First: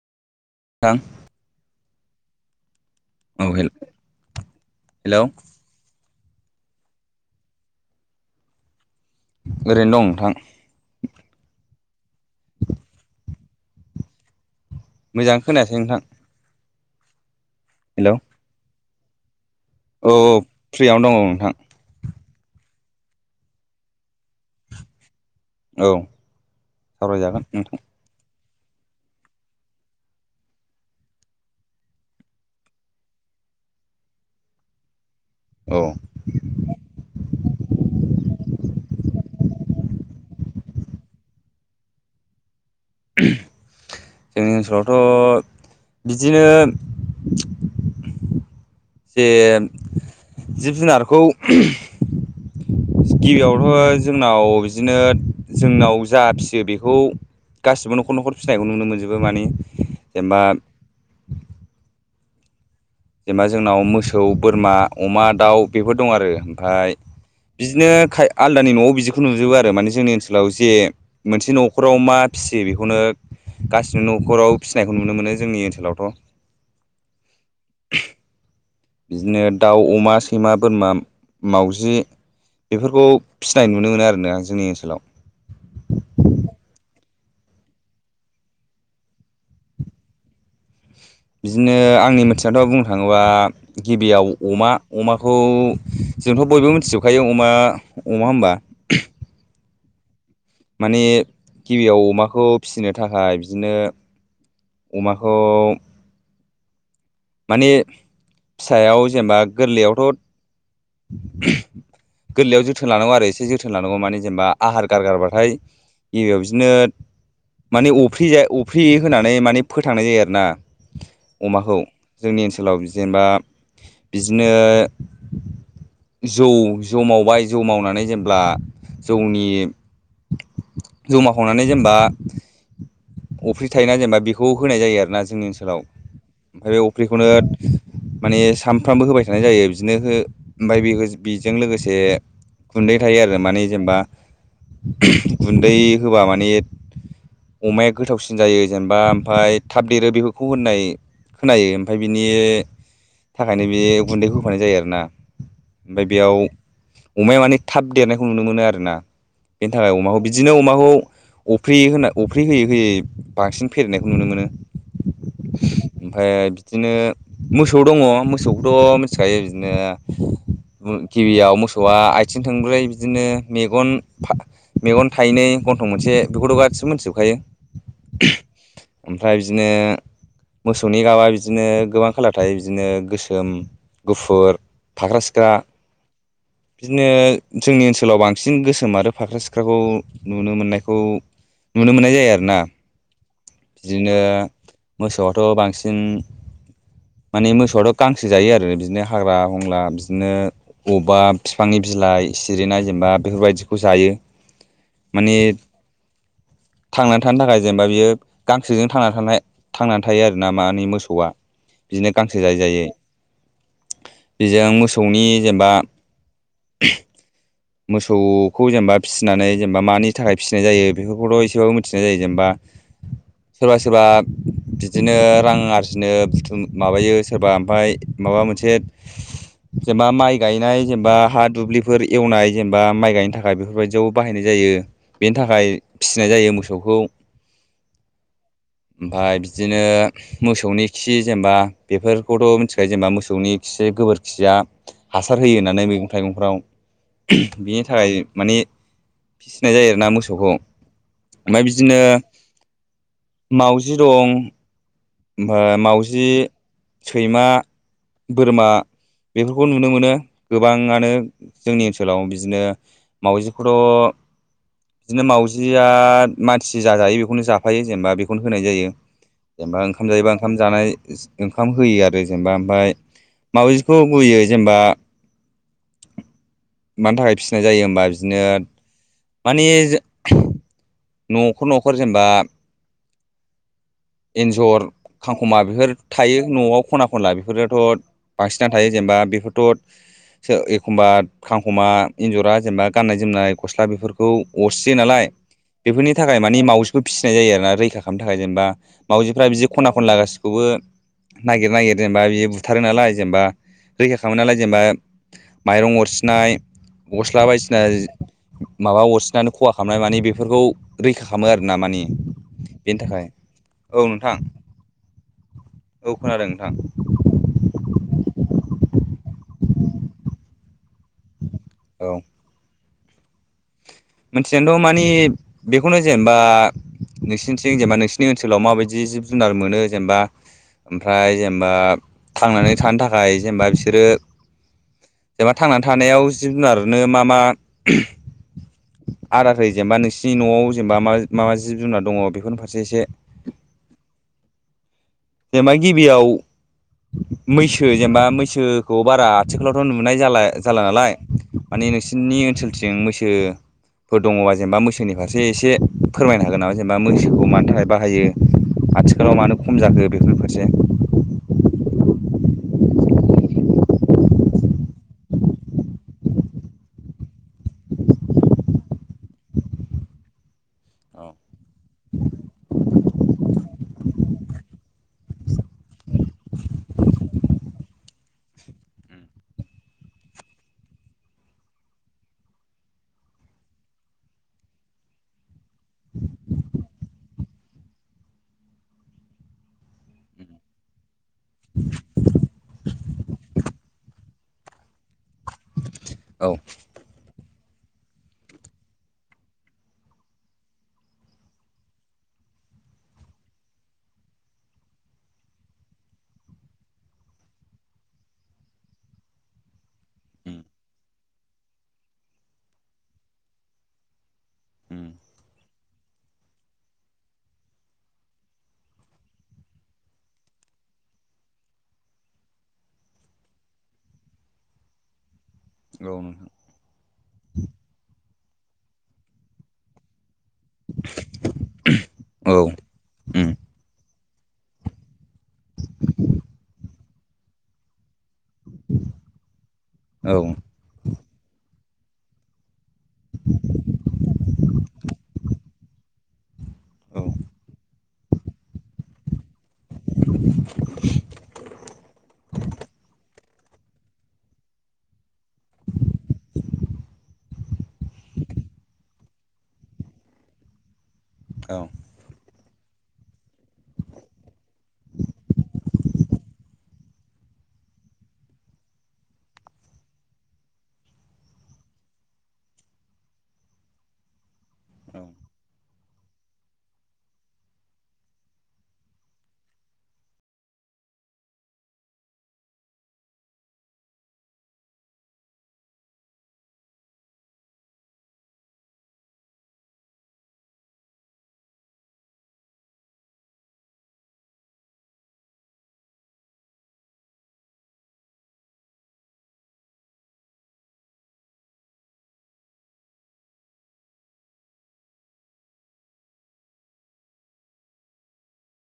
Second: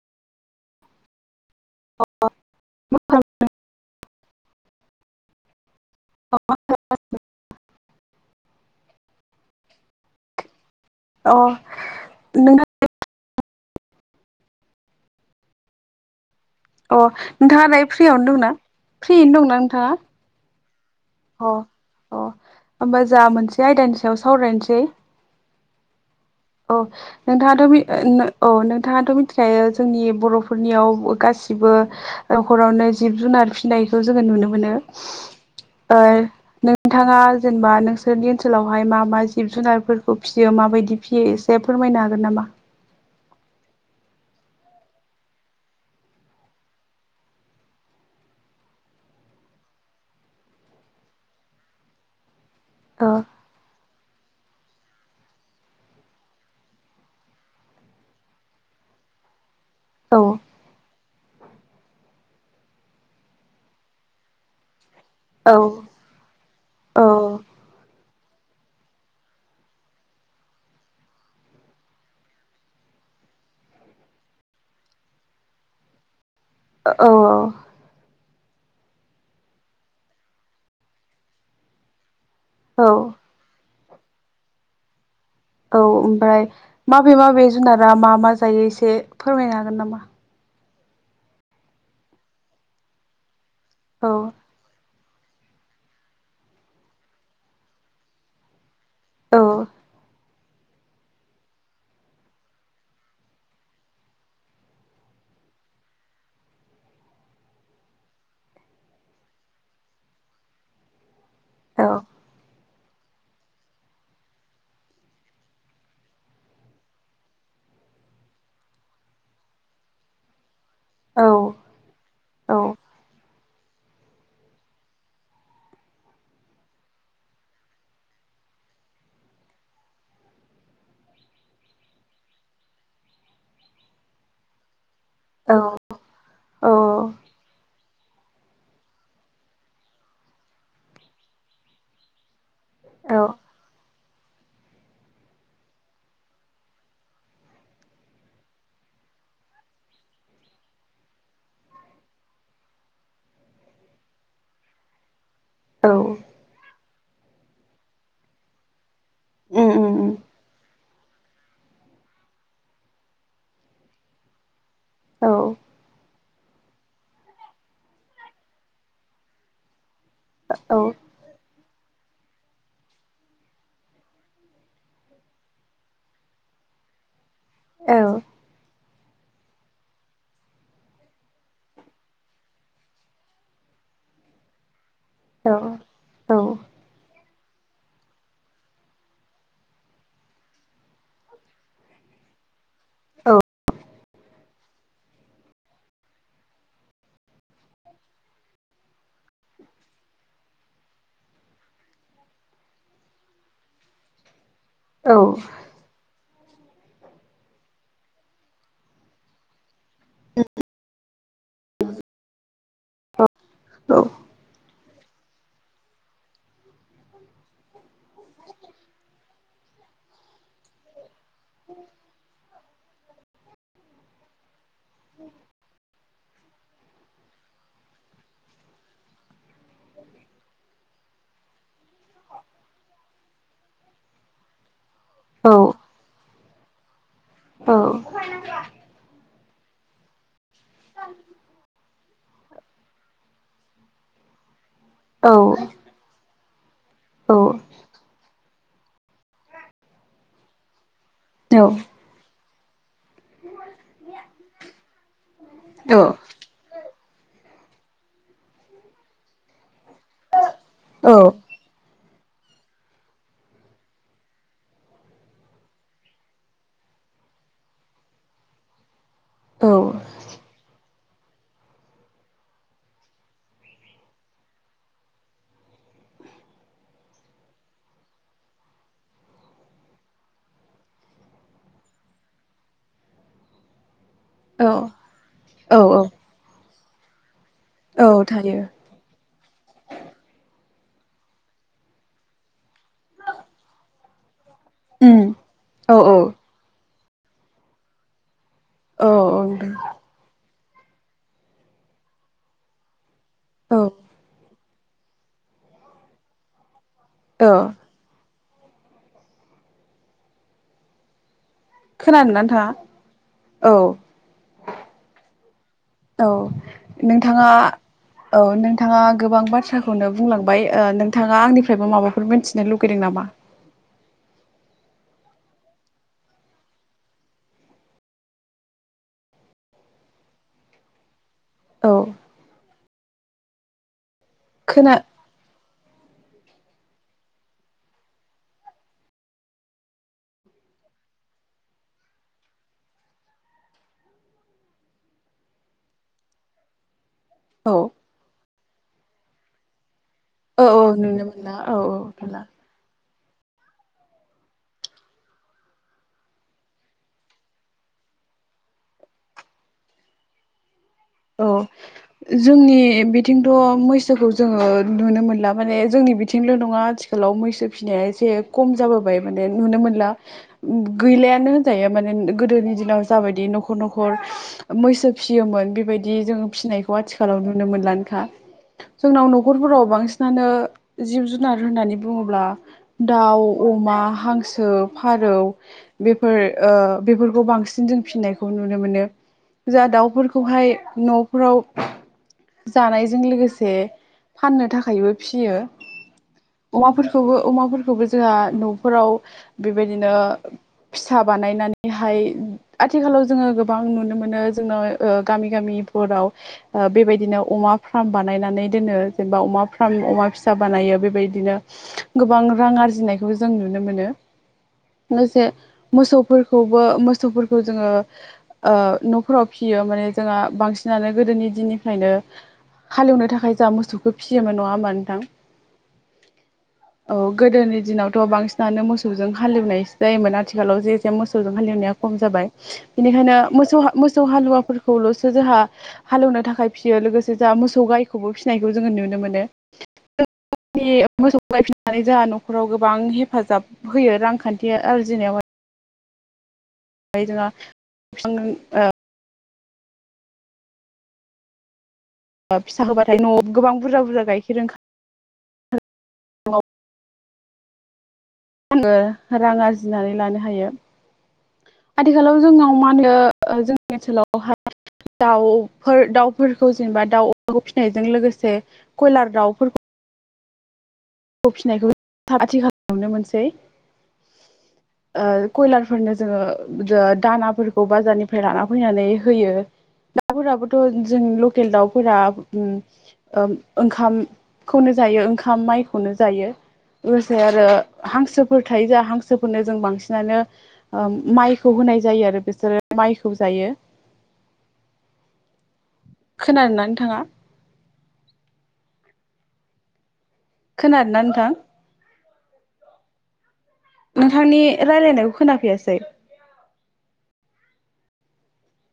थां ओ hello hello. अ [unintelligible] ओरैनो दं नोंथां। नोंहा [unintelligible] मोजां खोनायासै नोंथां। अ नोंथाङा दायो फ्रियावनो दंना फ्रियैनो दंना नोंथां? औऔ फ्रियावनो दङ नोंथां। अ होमबा जा मोनसे आयदानि सायाव सावरायनोसै। औ औ सावरायजागोन नोंथाङाथ' नोंथां बे ओ औ नोंथाङाथ' मिथिखायो जोंनि बर'फोरनियाव गासिबो नखरावनो जिब जुनार फिनायखौ जोङो नुनो मोनो। औ ओ नोंथाङा जेनेबा नोंसोरनि ओनसोलावहाय मा मा जिब जुनारफोरखौ फिसियो माबायदि फिसियो एसे फोरमायनो हागोन नामा? [unintelligible] जोंनि ओनसोलावथ' बिदिनो जे जिब जुनारखौ औ गिबियावथ' जोंनाव बिदिनो जोंनाव जा फिसियो बेखौ गासिबो न'खर न'खर फिसिनायखौ नुनो मोनजोबो मानि औ जेनेबा जेनेबा जोंनाव मोसौ बोरमा अमा औ दाउ बेफोर दं आरो ओमफ्राय औ बिदिनो खाय आलदानि न'आव बिदिखौ नुजोबो आरो माने जोंनि ओनसोलाव जे मोनसे न'खराव मा फिसियो बेखौनो गासिबो न'खराव फिसिनायखौ नुनो मोनो। जोंनि ओनसोलावथ'। औ औ। बिदिनो दाउ, अमा, सैमा, बोरमा, मावाउजि, बेफोरखौ औ फिसिनाय नुनो मोनो। आरो ना? जोंनि ओनसोलाव। अबे माबे जुनारा मा मा जायो एसे फोरमायनो हागोन नामा? बिदिनो आंनि मिथिनायाथ' बुंनो थाङोबा। औ गिबियाव अमा। अमाखौ जोंथ' बयबो मिथिजोबखायो अमा-अमा होनबा? औ। माने गिबियाव अमाखौ फिसिनो थाखाय बिदिनो अमाखौ माने फिसायाव जेनेबा गोरलैयावथ' औ गोरलैयाव ज जोथोन लानांगौ आरो एसे। जोथोन लानांगौ। माने जेनेबा आहार गारगारबाथाय गिबियाव बिदिनो माने अफ्रिज अफ्रि होनानै माने फोथांनाय जायो। आरो ना? औ अमाखौ जोंनि ओनसोलाव जेनेबा बिदिनोनो जौ-जौ मावबाय जौ मावनानै जेब्लाजौनि [unintelligible] जमााखावनानै जेनेबा अफ्रि थायोना जेनेबा बेखौ होनाय जायो। आरो आरोना जोंनि ओनसोलाव औ ओमफ्राय बे अफ्रिखौनो माने सामफ्रामबो होबाय थानाय जायो। बिदिनो ओमफ्राय बे बेजों लोगोसे गुन्दै औ थायो आरो माने जेनेबा गुन्दै होबा माने अमाया गोथावसिन जायो। जेनेबा ओमफ्राय थाब देरो बेफोरखौ होननाय खोनायो। ओमाय बिनि थाखायनो बे गुन्दैखौ होफानाय जायो। आरोना? औ ओमफ्राय बेयाव अमाया माने थाब देरनायखौ नुनो मोनो। आरो ना? उम बेनि उम थाखाय अमाखौ बिदिनो अमाखौ अफ्रिे होना। अफ्रिे होयै-होयै बांसिन फेदेरनायखौ नुनो मोनो। औ। ओमफ्राय बिदिनो मोसौ दङ। मोसौखौथ' मिथिखायो? बिदिनो औ गिबियाव मोसौआ आथिं थंब्रै, बिदिनो मेगन, मेगन थाइनै, गन्थं मोनसे बेखौथ' गासिबो मोनथिजोबखायो? औ। ओमफ्राय बिदिनो मोसौनि गाबआ बिदि बिदिनो गोबां खालाार थायो बिदिनो गोसोम, गुफुर, फाख्रा-सिख्रा। औ औ औ बिदिनो जोंनि ओनसोलाव बांसिन गोसोम आरो फाख्रा सिख्राखौ नुनो मोननायखौ नुनो मोननाय जायो। आरो ना? औ। बिदिनो मोसौआथ' बांसिन माने मोसौआथ' गांसो जायो आरो बिदिनो हाग्रा-हंगला, बिदिनो अबा बिफांनि बिलाइ सिरिना जेनेबा बेफोरबायदिखौ जायो। औ माने थांनानै थानो थाखाय जेनेबा बियो गांसोजों थां थानाय थांनानै थायो। आरो ना? मो हौवा। बिदिनो गांसो जायै जायै। जों मोसौखौ मोसौनि जेनेबा मोसौसौखौ जेनेबा फिसिनानै जेनेबा मानि थाखाय फिसिनाय जायो बेफोरखौथ' एसेबाबो मिथिनाय जायो। जेनेबा सोरबा-सोरबा बिदिनो रां आरजिनो बुथुम माबायो। सोरबा ओमफ्राय माबा मोनसे जेनेबा माइ गायनाय जेनेबा हा दुब्लिफोर एवनाय जेनेबा माइ गायनो थाखाय बेफोरबायदियाव बाहायनाय जायो। बेनि थाखाय फिसिनाय जायो। मोसौखौ औ। ओमफ्राय बिदिनो मोसौनि खि। जेनेबा बेफोरखौथ' मिथिखायो? जेनेबा मोसौनि खि गोबोरखिया हासार होयो होननानै मैगं थाइगंफ्राव बिनि थाखाय माने। फिसिनाय जायो आरोना मोसौखौ ओमफ्राय बिदिनो। मावजि दं ओमफ्राय मावाजि। सैमा बोरमा बेफोरखौ नुनो मोनो। गोबाङानो जोंनि ओनसोलाव बिदिनो मावजिखौथ'। बिदिनो मावउजिया मानसि जाजायो बेखौनो जाफायो जेनेबा बेखौनो होनाय जायो। जेनेबा ओंखाम जायोबा ओंखाम जानाय। ओंखाम होयो आरो जेनेबा ओमफ्राय मावाजिखौ गयो जेनेबा। [inaudible] मानि थाखाय फिसिनाय जायो होमबा बिदिनो माने। नखर नखर जेनेबा। एन्जर खांखमा बेफोर थायो नआव खना खनलाफोर। बेफोरथ' बांसिनानो थायो जेनेबा बेफोरथ'। एखमबा खांखमा एन्जरा जेनेबा गाननाय जोमनाय गस्ला बेफोरखौ अरसियो नालाय। उम औ बेफोरनि थाखाय मानिे मावजिखौ फिसिनाय जायो आर ना रैखा खालामनो थाखाय जेनेबा औ मावजिफ्रा बिदि खना खनला। बे खौबो नागिर नागिर जेनेबा बिदि बुथारो नालाय जेनेबा औ रैखा खालामो नालाय जेनेबा। माइरं अरसिनाय गस्ला औ बायदिसिना। माबा अरसिननानै खहा खालामनाय माने बेफोरखौ रैखा। खामो आरोना मानि खोनादोंना नोंथाङा? बेनि थाखाय औ नोंथां। औ खोनादों नोंथां नोंथाङा औ नोंथाङा। गोबां बाथ्राखौनो बुंलांबाय नोंथाङा आंनिफ्रायबो औ माबाफोर मिथिनो लगैदों नामा। मिथियाथ मानि बेखौनो जेनेबा। नोंसोरनिथिं जेनेबा नोंसोरनि ओनसोलाव माबायदि जिब जुनार मोनो जेनेबा ओमफ्राय जेनबा। औ जेनबा थांनानै थानो थाखाय जेनबा बिसोरो खोना जेनबा। थानायाव जिब जुनारनो मा मा। आदार‌ होयो जेनेबा नोंसिनि न'आव जेनेबा मा मा जिब जुनार दङ बेफोरनि फारसे एसे। [inaudible] जेमा गिबियाव। औ मैसो जेनेबा मैसोखौ बारा आथिखालावथ नुनो। नुनाय जाला औ औ जाला नालाय नुनो मोनला औ माने औ नोंसोरनि नुला ओनसोलथिं मैसो। फोर दङबा जेनेबा मोसोनि फारसे एसे फोरमायनो हागोन नामा जेनेबा मैसोखौ मानि थाखाय बाहायो। आथिखालाव मानो खम जाखो बेफोरफोरसे। औ। जोंनि बिथिंथ मैसोखौ जोंङो नुनो मोनला माने जोंनि बिथिंल नङां। ओनसोलाव मैसो फिनाया एसे खम जाबोबाय माने नुनो मोनला गैलायानो होनजायो माने। गोदोनि दिनाव जाबायदि नखर नखर मैसो फिसियोमोन बेबायदि। बिदि जोंङो फिनायखौ आथिखालाव नुनो मोनलानोखा। जोंनाव नखरफोराव बांसिनानो जिब जुनार होननानै बुंङोब्ला। दाउ अमा हांसो फारौ बेफोर बेफोरखौ बांसिन। जों फिसिनायखौ नुनो मोनो जा दाउफोरखौहाय नफ्राव। जानायजों लोगोसे फाननो थाखायबो फियो। औ अमाफोरखौबो अमाफोरखौबो जोंहा न'फोराव बेबायदिनो। फिसा बानायनानैहाय। आथिखालाव जोंङो गोबां नुनो मोनो जोंनाव गामि गामि। फोराव बेबायदिनो अमा फार्म बानायनानै दोनो जेनेबा अमा फार्म अमा फिसा बानायो। बेबायदिनो गोबां रां आरजिनायखौ जों नुनो मोनो। लोगोसे मोसौफोरखौबो मोसौफोरखौ जोङो नफोराव फियो। मानै जोंहा बांसिन। फिसिनानै गोदोनि दिननिफ्रायनो हालेवनो थाखाय जा मोसौखौ फिसियोमोन नंङा होमबा नोंथां। गावनो। औ गोदोनि दिनावथ बांसिनानो मोसौजों हालेवनायो जायोमोन आथिखालाव जे जाया मोसौजों हालेवनाया खम जाबाय बेनिखायनो मोसौ मोसौ हालुवाफोरखौलसो जोंहा हालौवनो थाखाय फिसियो लोगोसे जोहा मोसौ गायखौबो फिसिनायखौ जोंङो नुनो मोनो। औ जोंनि मोसौ गाय फिनानै जोंहा नखराव गोबां हेफाजाब होयो रांखान्थि आरजिनायावहाय। ओमफ्राय औ जोंहा फिसा होबाथाय नआव गोबां बुरजा बुरजा गाइखेर ओं आंङो रां आरजिनानै लानो हायो। औ आथिखालाव जोंनाव मा होनो जोंनि ओनसोलावहाय दाउफोर दाउफोरखौ जेनेबा दाउ अमाखौ फिसिनायजों लोगोसे कयलार दाउफोरखौ फिसिनायखौ आथिखालाव नुनो मोनसै औ । कयलारफोरनो जोङो दानाफोरखौ बाजारनिफ्राय लाना फैनानै होयो। दाउफोराबोथ' जों लकेल दाउफोरा ओ-ओंखामखौनो जायो ओंखाम माइखौनो जायो। लोगोसे आरो हांसोफोर थायो जोहा हांसोफोरनो जों बांसिनानो ओ माइखौ होन नाय जायो आरो बिसोरो माइखौ जायो। खोनादोंना नोंथाङा? खोनादो ना नोंथां? नोंथांनि रायलायनायखौ खोनाफैयासै।